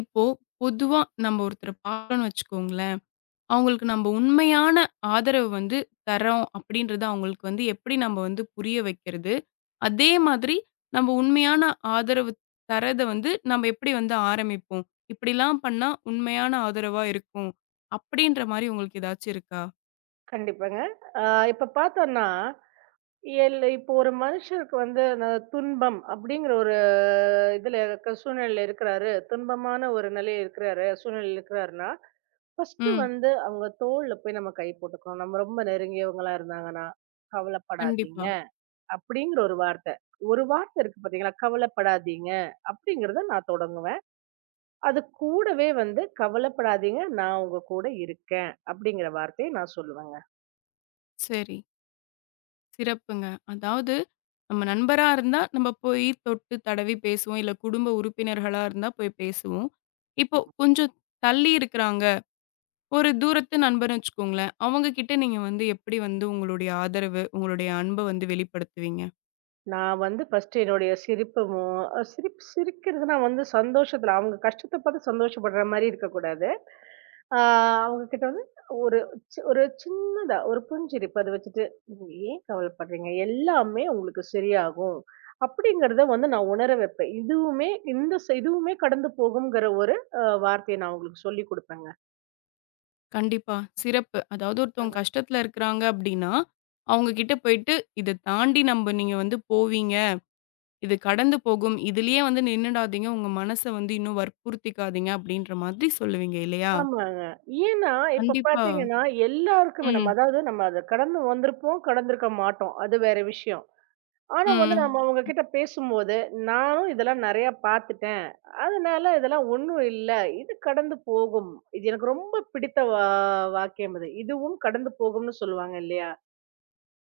இப்போ பொதுவா நம்ம ஒருத்தர பாக்கறோம்னு வச்சுக்கோங்களேன், அவங்களுக்கு நம்ம உண்மையான ஆதரவு வந்து தர்றோம் அப்படின்றத அவங்களுக்கு வந்து எப்படி நம்ம வந்து புரிய வைக்கிறது? அதே மாதிரி நம்ம உண்மையான ஆதரவு தர்றத வந்து நம்ம எப்படி வந்து ஆரம்பிப்போம்? இப்படிலாம் பண்ணா உண்மையான ஆதரவா இருக்கும். அப்படின்ற மாரி உங்களுக்கு ஏதாச்சும் இருக்கா? கண்டிப்பாங்க. அ இப்ப பார்த்தோம்னா, இப்போ ஒரு மனுஷருக்கு வந்து அந்த துன்பம் அப்படிங்கிற ஒரு இதுல இருக்க சூழ்நிலையில இருக்கிறாரு. துன்பமான ஒரு நிலையில இருக்கிறாரு, சூழ்நிலையில இருக்கிறாருன்னா, ஃபர்ஸ்ட்டு ம். வந்து அவங்க தோள்ல போய் நம்ம கை போட்டுக்கணும். நம்ம ரொம்ப நெருங்கியவங்களா இருந்தாங்கன்னா, "கவலைப்படாதீங்க" கண்டிப்பா. அப்படிங்கிற ஒரு வார்த்தை. ஒரு வார்த்தை இருக்கு பார்த்தீங்களா? "கவலைப்படாதீங்க" அப்படிங்கிறத நான் தொடங்குவேன். அது கூடவே வந்து "கவலைப்படாதீங்க, நான் உங்க கூட இருக்கேன்" அப்படிங்கிற வார்த்தைய நான் சொல்லுவேங்க. சரி. சிறப்புங்க. அதாவது நம்ம நண்பரா இருந்தா, நம்ம போய் தொட்டு தடவி பேசுவோம். இல்ல குடும்ப உறுப்பினர்களா இருந்தா போய் பேசுவோம். இப்போ கொஞ்சம் தள்ளி இருக்கிறாங்க. ஒரு தூரத்து நண்பர்ன்னு வச்சுக்கோங்களேன். அவங்க கிட்ட நீங்க வந்து எப்படி வந்து உங்களுடைய ஆதரவு, உங்களுடைய அன்ப வந்து வெளிப்படுத்துவீங்க? நான் வந்து ஃபர்ஸ்ட்டு என்னுடைய சிரிப்பு மு சிரிப் சிரிக்கிறது நான் வந்து சந்தோஷத்துல, அவங்க கஷ்டத்த பார்த்து சந்தோஷப்படுற மாரி இருக்கக்கூடாது. ஆ அவங்க கிட்ட வந்து ஒரு ஒரு சின்னதா ஒரு புஞ்சிரிப்பு அத வச்சுட்டு, "நீங்க ஏன் கவலைப்படுறீங்க? எல்லாமே உங்களுக்கு சரியாகும்." அப்படிங்கிறத வந்து நான் உணர வைப்பேன். இதுவுமே இந்த ச இதுவுமே கடந்து போகும்ங்கிற ஒரு வார்த்தைய நான் அவங்களுக்கு சொல்லிக் குடுப்பேங்க. கண்டிப்பா. சிறப்பு. அதாவது ஒருத்தவங்க கஷ்டத்துல இருக்கிறாங்க அப்படின்னா, அவங்க கிட்ட போயிட்டு இத தாண்டி நம்ம நீங்க வந்து போவீங்க. இது கடந்து போகும். இதுலயே வந்து நின்னுடாதீங்க. உங்க மனச வந்து இன்னும் வற்புறுத்திக்காதீங்க அப்படின்ற மாதிரி சொல்லுவீங்க இல்லையா? ஆமாங்க. ஏன்னா, இப்ப கண்டிப்பா. பார்த்தீங்கன்னா, எல்லாருக்குமே நம்ம ம், அதாவது நம்ம அத கடந்து வந்திருப்போம், கடந்திருக்க மாட்டோம். அது வேற விஷயம். ஆனா வந்து ம். நம்ம அவங்ககிட்ட பேசும்போது, நானும் இதெல்லாம் நெறைய பார்த்துட்டேன். அதனால இதெல்லாம் ஒண்ணும் இல்ல. இது கடந்து போகும். இது எனக்கு ரொம்ப பிடித்த வாக்கியம் அது. இதுவும் கடந்து போகும்னு சொல்லுவாங்க இல்லையா?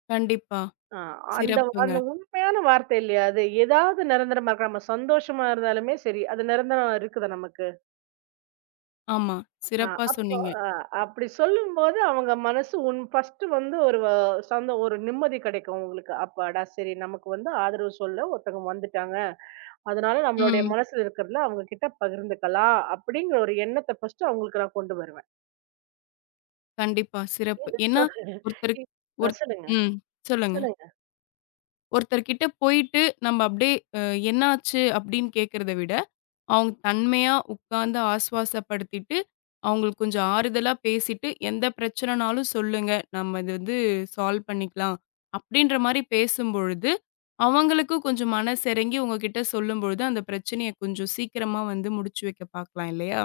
கண்டிப்பா. ஆ அந்த சிறப்புங்க. அந்த உண்மையான வார்த்தை இல்லையா அது? ஏதாவது நிரந்தரமா இருக்கா? நம்ம சந்தோஷமா இருந்தாலுமே சரி, அது நிரந்தரம் இருக்குதா நமக்கு? ஆமா. ஆ சிறப்பா அப்போ சொன்னீங்க. அப்படி சொல்லும்போது அவங்க மனசு உன் ஃபர்ஸ்ட் வந்து ஒரு வ சந்த ஒரு நிம்மதி கெடைக்கும் உங்களுக்கு. அப்பாடா! சரி நமக்கு வந்து ஆதரவு சொல்ல ஒருத்தவங்க வந்துட்டாங்க. அதனால நம்மளுடைய ம். மனசுல இருக்கிறதுல அவங்க கிட்ட பகிர்ந்துக்கலாம் அப்படிங்கிற ஒரு எண்ணத்த ஃபர்ஸ்ட்டு அவங்களுக்கு நான் கொண்டு வருவேன். கண்டிப்பா. சிறப்பு. ஏன்னா, எதுக்காக ஒருத்தரு இ அ ஒர் சொல்லுங்க, ம். சொல்லுங்க. சொல்லுங்க. ஒருத்தர்கிட்ட போயிட்டு, நம்ம அப்படியே அ "என்னாச்சு?" அப்படின்னு கேட்கிறத விட, அவங்க தன்மையா உட்கார்ந்து ஆசுவாசப்படுத்திட்டு, அவங்களுக்கு கொஞ்சம் ஆறுதலா பேசிட்டு, "எந்த பிரச்சனைனாலும் சொல்லுங்க. நம்ம இது வந்து சால்வ் பண்ணிக்கலாம்." அப்படின்ற மாரி பேசும்பொழுது, அவங்களுக்கும் கொஞ்சம் மனசிறங்கி உங்ககிட்ட சொல்லும்பொழுது, அந்த பிரச்சனைய கொஞ்சம் சீக்கிரமா வந்து முடிச்சு வைக்க பார்க்கலாம் இல்லையா?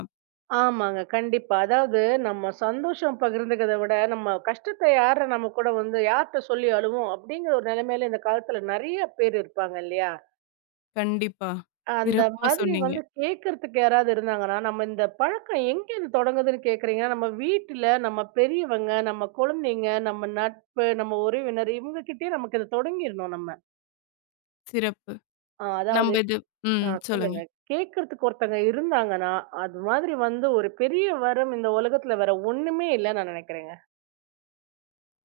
ஆமாங்க. கண்டிப்பா. அதாவது நம்ம சந்தோஷம் பகிர்ந்துக்கிறத விட, நம்ம கஷ்டத்த யார நம்ம கூட வந்து யார்ட்ட சொல்லி அழுவோம் அப்படிங்கிற ஒரு நிலைமையில இந்த காலத்துல நெறைய பேர் இருப்பாங்க இல்லையா? கண்டிப்பா. அந்த சிறப்பா மாதிரி சொன்னீங்க. வந்து கேட்கறதுக்கு யாராவது இருந்தாங்கன்னா, நம்ம இந்த பழக்கம் எங்கேருந்து தொடங்குதுன்னு கேட்குறீங்கன்னா, நம்ம வீட்ல நம்ம பெரியவங்க, நம்ம குழந்தைங்க, நம்ம நட்பு, நம்ம உறவினர் இவங்ககிட்டயே நமக்கு இத தொடங்கிடணும் நம்ம. சிறப்பு. அதாவது நம்ப இது ம். சொல்லுங்க. சொல்லுங்க. கேட்கறதுக்கு ஒருத்தங்க இருந்தாங்கன்னா, அது மாதிரி வந்து ஒரு பெரிய வரம் இந்த உலகத்துல வேற ஒண்ணுமே இல்லன்னு நான் நினைக்கிறேங்க.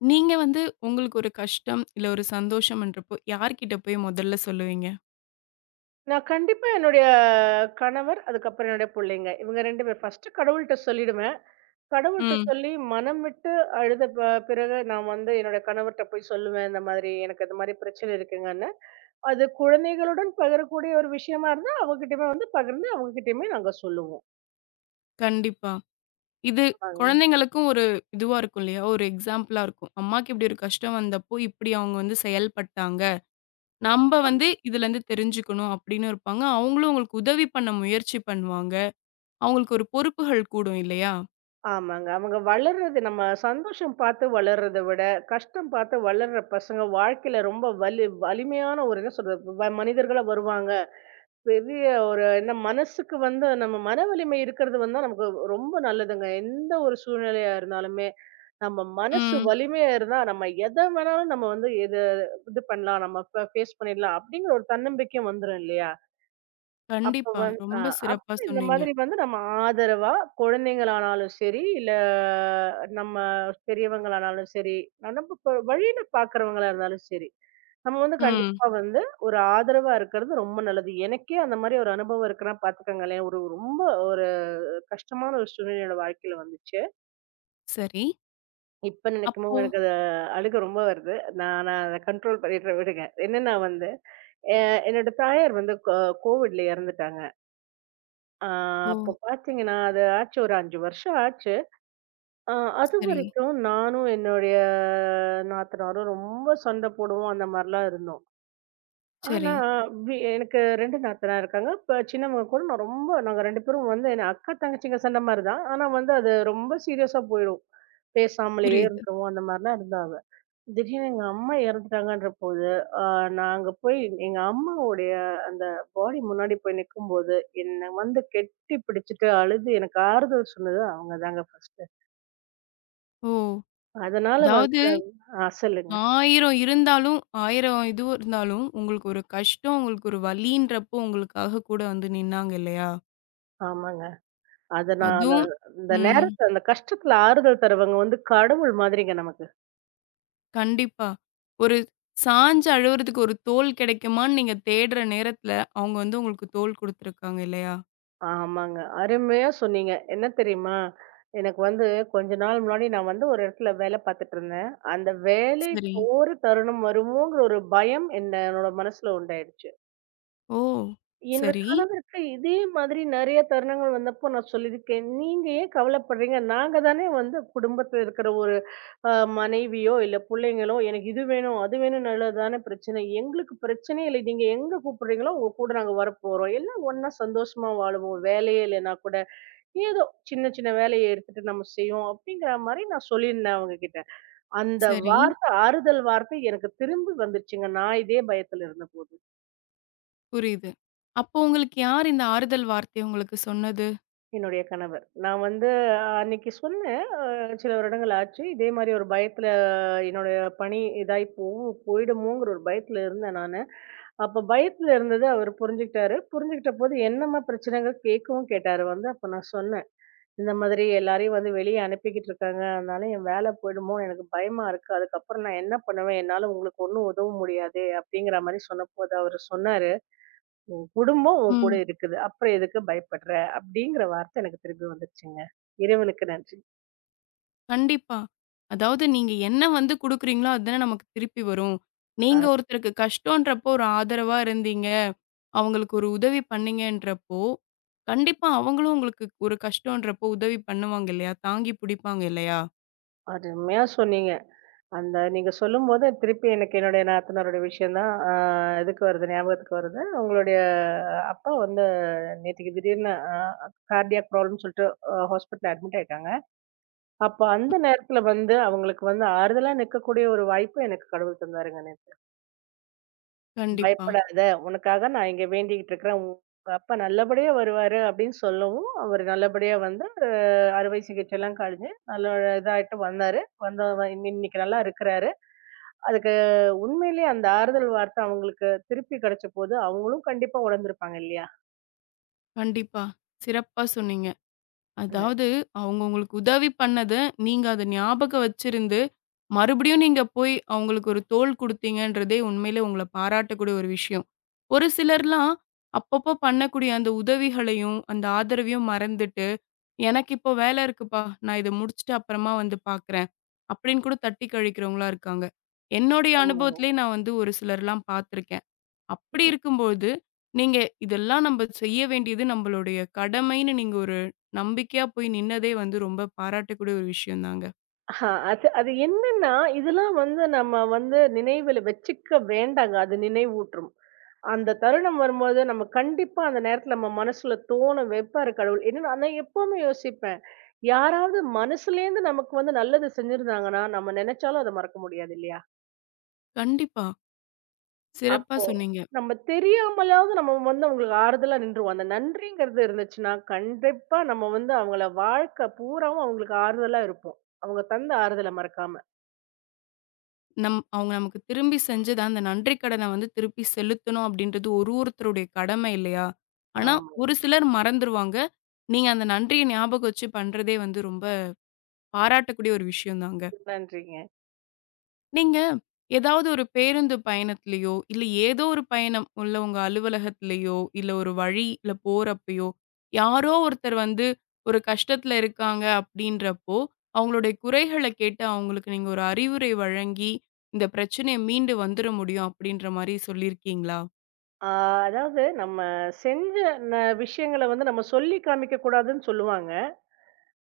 நீங்க வந்து உங்களுக்கு ஒரு கஷ்டம், இல்ல ஒரு சந்தோஷம்ன்றப்போ, யார்கிட்ட போய் முதல்ல சொல்லுவீங்க? நான் கண்டிப்பா என்னுடைய கணவர், அதுக்கப்புறம் என்னுடைய புள்ளைங்க. இவங்க 2 பேர் ஃபர்ஸ்ட்டு கடவுள்ட்ட சொல்லிடுவேன். கடவுள்ட்ட ம். சொல்லி மனம் விட்டு அழுத ப பிறகு நான் வந்து என்னோட கணவர்ட்ட போய் சொல்லுவேன். இந்த மாதிரி எனக்கு இந்த மாதிரி பிரச்சனை இருக்குங்கன்னு. அது குழந்தைகளுடன் பகிரக்கூடிய ஒரு விஷயமா இருந்தா, அவகிட்டயுமே வந்து பகிர்ந்து அவங்ககிட்டயுமே நாங்க சொல்லுவோம். கண்டிப்பா. இது ஆமாங்க. குழந்தைங்களுக்கும் ஒரு இதுவா இருக்கும் இல்லையா? ஒரு எக்ஸாம்பிளா இருக்கும். அம்மாக்கு இப்படி ஒரு கஷ்டம் வந்தப்போ, இப்படி அவங்க வந்து செயல்பட்டாங்க. நம்ப ஆமா. வந்து இதுலருந்து தெரிஞ்சுக்கணும் அப்படின்னு இருப்பாங்க. அவங்களும் உங்களுக்கு உதவி பண்ண முயற்சி பண்ணுவாங்க. அவங்களுக்கு ஒரு பொறுப்புகள் கூடும் இல்லையா? ஆமாங்க. அவங்க வளர்றது நம்ம சந்தோஷம் பார்த்து வளர்றத விட, கஷ்டம் பார்த்து வளர்ற பசங்க வாழ்க்கையில ரொம்ப வலிமையான ஒரு என்ன சொல்றது? மனிதர்களா வருவாங்க. பெரிய ஒரு என்ன மனசுக்கு வந்து நம்ம மன வலிமை இருக்கிறது வந்தா நமக்கு ரொம்ப நல்லதுங்க. எந்த ஒரு சூழ்நிலையா இருந்தாலுமே, நம்ம மனசு ம். வலிமையா இருந்தா, நம்ம எத வேணாலும் நம்ம வந்து எது இது பண்ணலாம். நம்ம ஃபேஸ் பண்ணிடலாம். அப்படிங்கிற ஒரு தன்னம்பிக்கையும் வந்துரும் இல்லையா? அப்ப கண்டிப்பா. வந்து ரொம்ப சிறப்பா அப்ப இந்த சொன்னீங்க. மாதிரி வந்து நம்ம ஆதரவா குழந்தைங்களானாலும் சரி, இல்ல நம்ம பெரியவங்களானாலும் சரி, நம்ம இப்ப வழியில பாக்குறவங்களா இருந்தாலும் சரி, நம்ம வந்து ம். கண்டிப்பா வந்து ஒரு ஆதரவா இருக்கிறது ரொம்ப நல்லது. எனக்கே அந்த மாதிரி ஒரு அனுபவம் இருக்குன்னா பாத்துக்கங்களேன். ஒரு ரொம்ப ஒரு கஷ்டமான ஒரு சூழ்நிலை என்னோட வாழ்க்கையில வந்துச்சு. சரி. இப்ப நினைக்கும் அப்போ போது எனக்கு அது அழுகை ரொம்ப வருது. நான் நான் அத கண்ட்ரோல் பண்ணிடுறேன் விடுங்க. என்னன்னா வந்து, அ என்னோட தாயார் வந்து கோவிட்ல இறந்துட்டாங்க. ஆ ஓ! அப்ப பார்த்தீங்கன்னா, அது ஆச்சு ஒரு 5 வருஷம் ஆச்சு. அ சரி, அதுவரைக்கும் நானும் என்னுடைய நாத்தனாரும் ரொம்ப சண்டை போடுவோம். அந்த மாரிலாம் இருந்தோம். ஆனா, சரி. எனக்கு 2 நாத்தனார் இருக்காங்க. இப்ப சின்னவங்க கூட நான் ரொம்ப நாங்க 2 பேரும் வந்து என்ன அக்கா, தங்கச்சிங்க சண்ட மாரி தான். ஆனா வந்து அது ரொம்ப சீரியஸா போயிடும். பேசாமலேயே புரியுது. இருந்துருவோம். அந்த மாரிலாம் இருந்தாங்க. திடீர்னு எங்க அம்மா இறந்துட்டாங்கன்ற போது, அ நான் அங்க போய் எங்க அம்மாவுடைய அந்த பாடி முன்னாடி போய் நிக்கும்போது, என்ன வந்து கெட்டி பிடிச்சுட்டு அழுது எனக்கு ஆறுதல் சொன்னது அவங்க தாங்க ஃபர்ஸ்ட்டு. ஓ! அதனால அதாவது வந்து சொல்லுங்க. 1000 இருந்தாலும் 1000 இது இருந்தாலும், உங்களுக்கு ஒரு கஷ்டம், உங்களுக்கு ஒரு வலின்றப்போ உங்களுக்காக கூட வந்து நின்னாங்க இல்லையா? ஆமாங்க. அத நான் அந்த அதுவும் அந்த ம். நேரத்துல அந்த கஷ்டத்துல ஆறுதல் தருவங்க வந்து கடவுள் மாதிரிங்க நமக்கு. கண்டிப்பா. ஒரு சாஞ்சு அழுவுறதுக்கு ஒரு தோள் கிடைக்குமான்னு நீங்க தேடுற நேரத்துல, அவங்க வந்து உங்களுக்கு தோள் குடுத்துருக்காங்க இல்லையா? ஆமாங்க. அருமையா சொன்னீங்க. என்ன தெரியுமா? எனக்கு வந்து கொஞ்ச நாள் முன்னாடி நான் வந்து ஒரு இடத்துல வேலை பார்த்துட்டு இருந்தேன். அந்த வேலை சரி. போற தருணம் வருமோங்கிற ஒரு பயம் என்னோட மனசுல உண்டாயிடுச்சு. ஓ! என்னோட சரி, கணவருக்கு இதே மாதிரி நெறைய தருணங்கள் வந்தப்போ நான் சொல்லியிருக்கேன். நீங்க ஏன் கவலைப்படுறீங்க? நாங்க தானே வந்து குடும்பத்துல இருக்கிற ஒரு அ மனைவியோ, இல்ல புள்ளைங்களோ, எனக்கு இது வேணும், அது வேணும்னால தானே பிரச்சனை. எங்களுக்கு பிரச்சனையே இல்லை. நீங்க எங்க கூப்பிடுறீங்களோ உங்க கூட நாங்க வரப்போறோம். எல்லாம் ஒண்ணா சந்தோஷமா வாழுவோம். வேலையே இல்லைன்னா கூட, ஏதோ சின்ன சின்ன வேலையை எடுத்துட்டு நம்ம செய்வோம் அப்படிங்கிற மாரி நான் சொல்லியிருந்தேன் அவங்ககிட்ட. அந்த சரி. வார்த்தை ஆறுதல் வார்த்தை எனக்கு திரும்பி வந்துச்சுங்க. நான் இதே பயத்துல இருந்தபோது. புரியுது. அப்போ உங்களுக்கு யார் இந்த ஆறுதல் வார்த்தைய உங்களுக்கு சொன்னது? என்னுடைய கணவர். நான் வந்து அன்னைக்கு சொன்னேன். சில வருடங்கள் ஆச்சு. இதே மாரி ஒரு பயத்துல என்னுடைய பணி இதாயி போவும் போயிடுமோங்கிற ஒரு பயத்துல இருந்தேன் நானு. அப்ப பயத்துல இருந்தது அவரு புரிஞ்சுக்கிட்டாரு. புரிஞ்சுக்கிட்ட போது என்னம்மா பிரச்சனைகள் கேட்கவும் கேட்டாரு வந்து. அப்ப நான் சொன்னேன். இந்த மாதிரி எல்லாரையும் வந்து வெளிய அனுப்பிக்கிட்டு இருக்காங்க. அதனால என் வேலை போயிடுமோ! எனக்கு பயமா இருக்கு. அதுக்கப்புறம் நான் என்ன பண்ணுவேன்? என்னால உங்களுக்கு ஒண்ணும் உதவ முடியாது. அப்படிங்கிற மாரி சொன்னபோது அவரு சொன்னாரு. குடும்பம் உன் கூட ம். இருக்குது. அப்புறம் எதுக்கு பயப்படுற? அப்படிங்கிற வார்த்தை எனக்கு திரும்பி வந்துருச்சுங்க. இறைவனுக்கு நன்றி. கண்டிப்பா. அதாவது நீங்க என்ன வந்து குடுக்குறீங்களோ, அதுதானே நமக்கு திருப்பி வரும். அ நீங்க ஒருத்தருக்கு கஷ்டன்றப்போ ஒரு ஆதரவா இருந்தீங்க. அவங்களுக்கு ஒரு உதவி பண்ணீங்கன்றப்போ, கண்டிப்பா அவங்களும் உங்களுக்கு ஒரு கஷ்டன்றப்போ உதவி பண்ணுவாங்க இல்லையா? தாங்கி பிடிப்பாங்க இல்லையா? அருமையா சொன்னீங்க. அந்த நீங்க சொல்லும்போது திருப்பி எனக்கு என்னுடைய நாத்தனாரோட விஷயம் தான் இதுக்கு வருது, ஞாபகத்துக்கு வருது. உங்களுடைய அப்பா வந்து நேத்திக்கு திடீர்னு கார்டியாக் ப்ராப்ளம்னு சொல்லிட்டு ஹாஸ்பிட்டல்ல அட்மிட் ஆயிட்டாங்க. அப்ப அந்த நேரத்துல வந்து அவங்களுக்கு வந்து ஆறுதலா நிக்கக்கூடிய ஒரு வாய்ப்பு எனக்கு கடவுள் தந்தாருங்க நேத்து. கண்டிப்பா, பயப்படாத! உனக்காக நான் இங்க வேண்டிக்கிட்டு இருக்கிறேன். உங்க அப்பா நல்லபடியா வருவாரு அப்படின்னு சொல்லவும், அவரு நல்லபடியா வந்து அறுவை சிகிச்சைலாம் கழிஞ்சு, நல்ல இதாயிட்டு வந்தாரு. வந்து இன்னைக்கு நல்லா இருக்கிறாரு. அதுக்கு உண்மையிலேயே அந்த ஆறுதல் வார்த்தை அவங்களுக்கு திருப்பி கிடைச்சபோது, அவங்களும் கண்டிப்பா உணர்ந்திருப்பாங்க இல்லையா? கண்டிப்பா. சிறப்பா சொன்னீங்க. அந்த- அதாவது, அவங்க உங்களுக்கு உதவி பண்ணது, நீங்க அத ஞாபகம் வச்சிருந்து, மறுபடியும் நீங்க போய் அவங்களுக்கு ஒரு தோள் குடுத்தீங்கன்றதே உண்மையிலே உங்கள பாராட்டக்கூடிய ஒரு விஷயம். ஒரு சிலர்லாம் அப்பப்போ பண்ணக்கூடிய அந்த உதவிகளையும், அந்த ஆதரவையும் மறந்துட்டு, "எனக்கு இப்போ வேல இருக்குப்பா. நான் இத முடிச்சுட்டு அப்புறமா வந்து பார்க்குறேன்." அப்படின்னு கூட தட்டி கழிக்கிறவங்களா இருக்காங்க. என்னுடைய ஆமாங்க. அனுபவத்திலேயே நான் வந்து ஒரு சிலர்லாம் பார்த்துருக்கேன். அப்படி இருக்கும்போது, நீங்க இதெல்லாம் நம்ப செய்ய வேண்டியது நம்பளுடைய கடமைன்னு நீங்க ஒரு நம்பிக்கையா போய் நின்னதே வந்து ரொம்ப பாராட்டக்கூடிய ஒரு விஷயம் தாங்க. ஆஹா, அது அது என்னன்னா, இதெல்லாம் வந்து நம்ம வந்து நினைவுல வச்சுக்க வேண்டாங்க. அது நினைவூட்டும். அந்த தருணம் வரும்போது, நம்ம கண்டிப்பா அந்த நேரத்துல நம்ம மனசுல தோணும் வைப்பாரு கடவுள். என்னன்னா நான் எப்பவுமே யோசிப்பேன். யாராவது மனசுலேருந்து நமக்கு வந்து நல்லது செஞ்சிருந்தாங்கன்னா, நம்ம நெனச்சாலும் அத மறக்க முடியாது இல்லையா? கண்டிப்பா. சிறப்பா அப்போ சொன்னீங்க. நம்ம தெரியாமலாவது நம்ம வந்து அவங்களுக்கு ஆறுதலா நின்றுவோம். அந்த நன்றிங்கிறது இருந்துச்சுன்னா, கண்டிப்பா நம்ம வந்து அவங்கள வாழ்க்கை பூராவும் அவங்களுக்கு ஆறுதலா இருப்போம். அவங்க தந்த ஆறுதல மறக்காம. நம் அவங்க நமக்கு திரும்பி செஞ்சது அந்த நன்றி கடன வந்து திருப்பி செலுத்தணும் அப்படின்றது ஒரு ஒருத்தருடைய கடமை இல்லையா? ஆனா, ஆமா. ஒரு சிலர் மறந்துருவாங்க. நீங்க அந்த நன்றிய ஞாபகம் வச்சு பண்றதே வந்து ரொம்ப பாராட்டக்கூடிய ஒரு விஷயம் தாங்க. நன்றிங்க. நீங்க ஏதாவது ஒரு பேருந்து பயணத்திலயோ, இல்ல ஏதோ ஒரு பயணம், இல்ல உங்க அலுவலகத்திலயோ, இல்ல ஒரு வழியில போறப்பயோ, யாரோ ஒருத்தர் வந்து ஒரு கஷ்டத்துல இருக்காங்க அப்படின்றப்போ, அவங்களுடைய குறைகள கேட்டு அவங்களுக்கு நீங்க ஒரு அறிவுரை வழங்கி, இந்த பிரச்சனைய மீண்டு வந்துர முடியும் அப்படின்ற மாரி சொல்லியிருக்கீங்களா? ஆ அதாவது நம்ம செஞ்ச ந விஷயங்கள வந்து நம்ம சொல்லி காமிக்க கூடாதுன்னு சொல்லுவாங்க.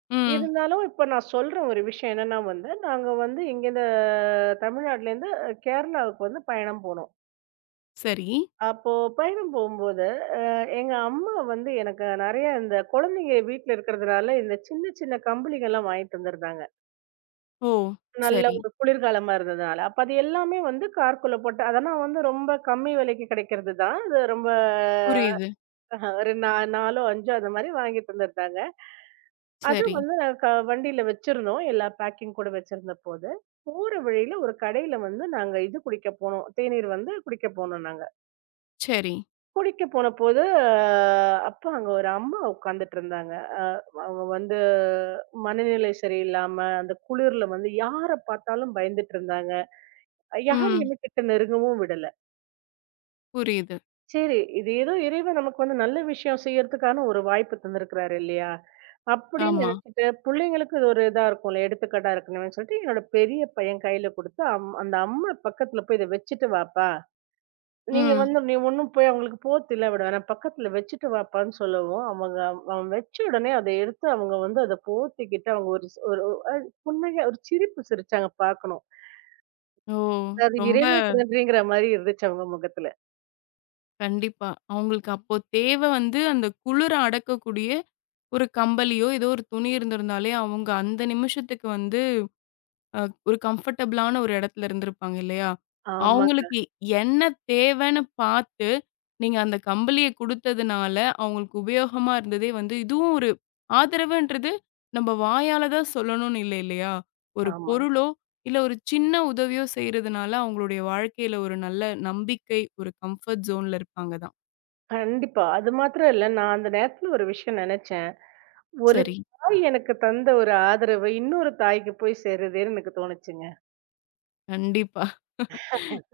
ம். இருந்தாலும் இப்ப நான் சொல்ற ஒரு விஷயம் என்னன்னா வந்து, நாங்க வந்து இங்கேருந்து தமிழ்நாட்டுலேருந்து கேரளாவுக்கு வந்து பயணம் போனோம். சரி. அப்போ பயணம் போகும்போது, எங்க அம்மா வந்து எனக்கு நெறைய இந்த குழந்தைங்க வீட்ல இருக்கிறதுனால, இந்த சின்ன சின்ன கம்பளிங்கலாம் வாங்கி தந்திருந்தாங்க. ஓ! நல்ல சரி. ஒரு குளிர்காலமா இருந்ததுனால. அப்ப அது எல்லாமே வந்து கார்க்குள்ள போட்டு அதெல்லாம் வந்து ரொம்ப கம்மி விலைக்கு கிடைக்கிறது தான். அது ரொம்ப புரியுது. ஆஹா, ஒரு நாலோ, அஞ்சோ அந்த மாரி வாங்கி தந்துருந்தாங்க. அதுவும் சரி, வந்து நாங்க வண்டியில வச்சிருந்தோம். எல்லா பேக்கிங் கூட வச்சிருந்தபோது, போற வழியில ஒரு கடையில வந்து நாங்க இது குடிக்க போனோம். தேநீர் வந்து குடிக்க போனோம் நாங்க. சரி. குடிக்க போனபோது, அப்ப அங்க ஒரு அம்மா உட்கார்ந்துட்டுருந்தாங்க. அ அவங்க வந்து மனநிலை சரியில்லாம, அந்த குளிர்ல வந்து யார பார்த்தாலும் பயந்துட்டுருந்தாங்க. ம். யாரையுமே கிட்ட நெருங்கவும் விடல. புரியுது. சரி. இது ஏதோ இறைவன் நமக்கு வந்து நல்ல விஷயம் செய்யறதுக்கான ஒரு வாய்ப்பு தந்திருக்கிறாரு இல்லையா? அப்படின்னு ஆமா. நினைச்சுட்டு, புள்ளைங்களுக்கு இது ஒரு இதா இருக்கும்ல, எடுத்துக்காட்டா இருக்கணும்னு சொல்லிட்டு, என்னோட பெரிய பையன் கையில குடுத்து, அந்த அம்மா பக்கத்துல போய் இத வச்சுட்டு வாப்பா. நீங்க ம். வந்து நீ ஒண்ணும் போய் அவங்களுக்கு போர்த்துலாம் விட வேணாம். பக்கத்துல வச்சுட்டு வாப்பான்னு சொல்லவும், அவன் வச்ச உடனே அத எடுத்து அவங்க வந்து அத போர்த்திக்கிட்டு, அவங்க ஒரு அ புன்னகை ஒரு சிரிப்பு சிரிச்சாங்க பாக்கணும். ஓ! அதாவது ரொம்ப இறைவனுக்கு நன்றிங்கிற மாரி இருந்துச்சு அவங்க முகத்துல. கண்டிப்பா. அவங்களுக்கு அப்போ தேவ வந்து அந்த குளிர அடக்கக்கூடிய ஒரு கம்பளியோ, ஏதோ ஒரு துணி இருந்திருந்தாலே, அவங்க அந்த நிமிஷத்துக்கு வந்து அ ஒரு கம்ஃபர்டபுளான ஒரு இடத்துல இருந்திருப்பாங்க இல்லையா? ஆமாங்க. அவங்களுக்கு என்ன தேவைன்னு பார்த்து, நீங்க அந்த கம்பளிய குடுத்ததுனால, அவங்களுக்கு உபயோகமா இருந்ததே வந்து இதுவும் ஒரு ஆதரவுன்றது நம்ம வாயால தான் சொல்லணும்னு இல்ல இல்லையா? ஒரு ஆமா. பொருளோ, இல்ல ஒரு சின்ன உதவியோ செய்றதுனால, அவங்களுடைய வாழ்க்கையில ஒரு நல்ல நம்பிக்கை, ஒரு கம்ஃபர்ட் ஜோன்ல இருப்பாங்க தான். கண்டிப்பா. அது மாத்திரம் இல்ல. நான் அந்த நேரத்துல ஒரு விஷயம் நெனச்சேன். ஒரு சரி. தாய் எனக்கு தந்த ஒரு ஆதரவு, இன்னொரு தாய்க்கு போய் சேருதேன்னு எனக்கு தோணுச்சுங்க. கண்டிப்பா.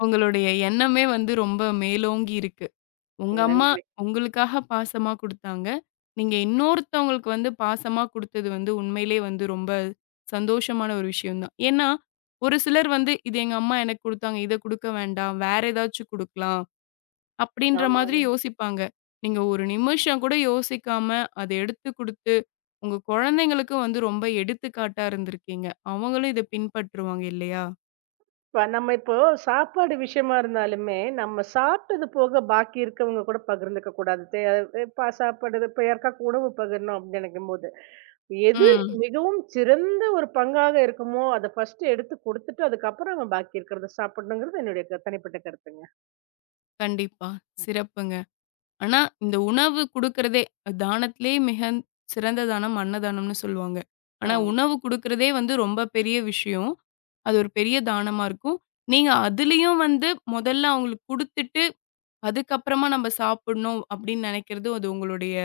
உங்களுடைய எண்ணமே வந்து ரொம்ப மேலோங்கி இருக்கு. உங்க அம்மா நன்றி. உங்களுக்காக பாசமா குடுத்தாங்க. நீங்க இன்னொருத்தவங்களுக்கு வந்து பாசமா குடுத்தது வந்து உண்மையிலே வந்து ரொம்ப சந்தோஷமான ஒரு விஷயம் தான். ஏன்னா, ஒரு சிலர் வந்து இது எங்க அம்மா எனக்கு குடுத்தாங்க. இத குடுக்க வேண்டாம். வேற ஏதாச்சும் குடுக்கலாம். அப்படின்ற மாதிரி ஆமாங்க. யோசிப்பாங்க. நீங்க ஒரு நிமிஷம் கூட யோசிக்காம அத எடுத்து குடுத்து, உங்க குழந்தைங்களுக்கும் வந்து ரொம்ப எடுத்துக்காட்டா இருந்திருக்கீங்க. அவங்களும் இத பின்பற்றுவாங்க இல்லையா? இப்ப நம்ம இப்போ சாப்பாடு விஷயமா இருந்தாலுமே, நம்ம சாப்பிட்டது போக பாக்கி இருக்கவங்க கூட பகிர்ந்துக்க கூடாது. இப்ப சாப்பாடு இப்ப யாருக்காக்கு உணவு பகிரணும் அப்படின்னு நினைக்கும்போது, எது ம். மிகவும் சிறந்த ஒரு பங்காக இருக்குமோ, அத ஃபர்ஸ்ட் எடுத்து குடுத்துட்டு, அதுக்கப்புறம் அவன் பாக்கி இருக்கிறத சாப்பிடணுங்கிறது என்னுடைய தனிப்பட்ட கருத்துங்க. கண்டிப்பா. சிறப்புங்க. ஆனா, இந்த உணவு குடுக்குறதே தானத்திலே மிக சிறந்த தானம் அன்னதானம்னு சொல்லுவாங்க. ஆனா, ஆமா. உணவு குடுக்குறதே வந்து ரொம்ப பெரிய விஷயம். அது ஒரு பெரிய தானமா இருக்கும். நீங்க அதிலயும் வந்து முதல்ல அவங்களுக்கு குடுத்துட்டு, அதுக்கப்புறமா நம்ம சாப்பிடணும் அப்படின்னு நெனைக்கிறது, அது உங்களுடைய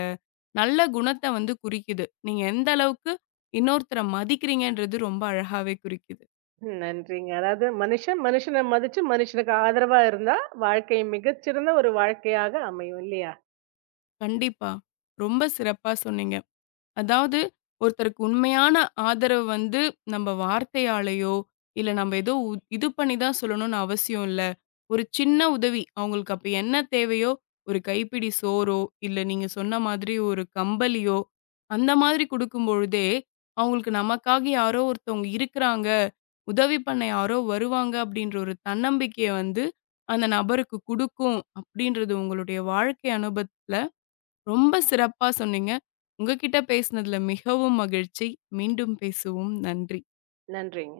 நல்ல குணத்த வந்து குறிக்குது. நீங்க எந்த அளவுக்கு இன்னொருத்தர மதிக்கிறீங்கன்றது ரொம்ப அழகாவே குறிக்குது. ம். நன்றிங்க. அதாவது மனுஷன் மனுஷன மதிச்சு, மனுஷனுக்கு ஆதரவா இருந்தா, வாழ்க்கை மிகச்சிறந்த ஒரு வாழ்க்கையாக அமையும் இல்லையா? கண்டிப்பா. ரொம்ப சிறப்பா சொன்னீங்க. அதாவது, ஒருத்தருக்கு உண்மையான ஆதரவு வந்து நம்ம வார்த்தையாலயோ, இல்ல நம்ம ஏதோ இது பண்ணி தான் சொல்லணும்னு அவசியம் இல்ல. ஒரு சின்ன உதவி, அவங்களுக்கு அப்ப என்ன தேவையோ, ஒரு கைப்பிடி சோறோ, இல்ல நீங்க சொன்ன மாதிரி ஒரு கம்பளியோ, அந்த மாதிரி குடுக்கும் பொழுதே, அவங்களுக்கு நமக்காக யாரோ ஒருத்தவங்க இருக்கிறாங்க, உதவி பண்ண யாரோ வருவாங்க அப்படின்ற ஒரு தன்னம்பிக்கைய வந்து, அந்த நபருக்கு குடுக்கும் அப்படின்றது உங்களுடைய வாழ்க்கை அனுபவத்துல ரொம்ப சிறப்பா சொன்னீங்க. உங்ககிட்ட பேசினதுல மிகவும் மகிழ்ச்சி. மீண்டும் பேசுவோம். நன்றி. நன்றிங்க.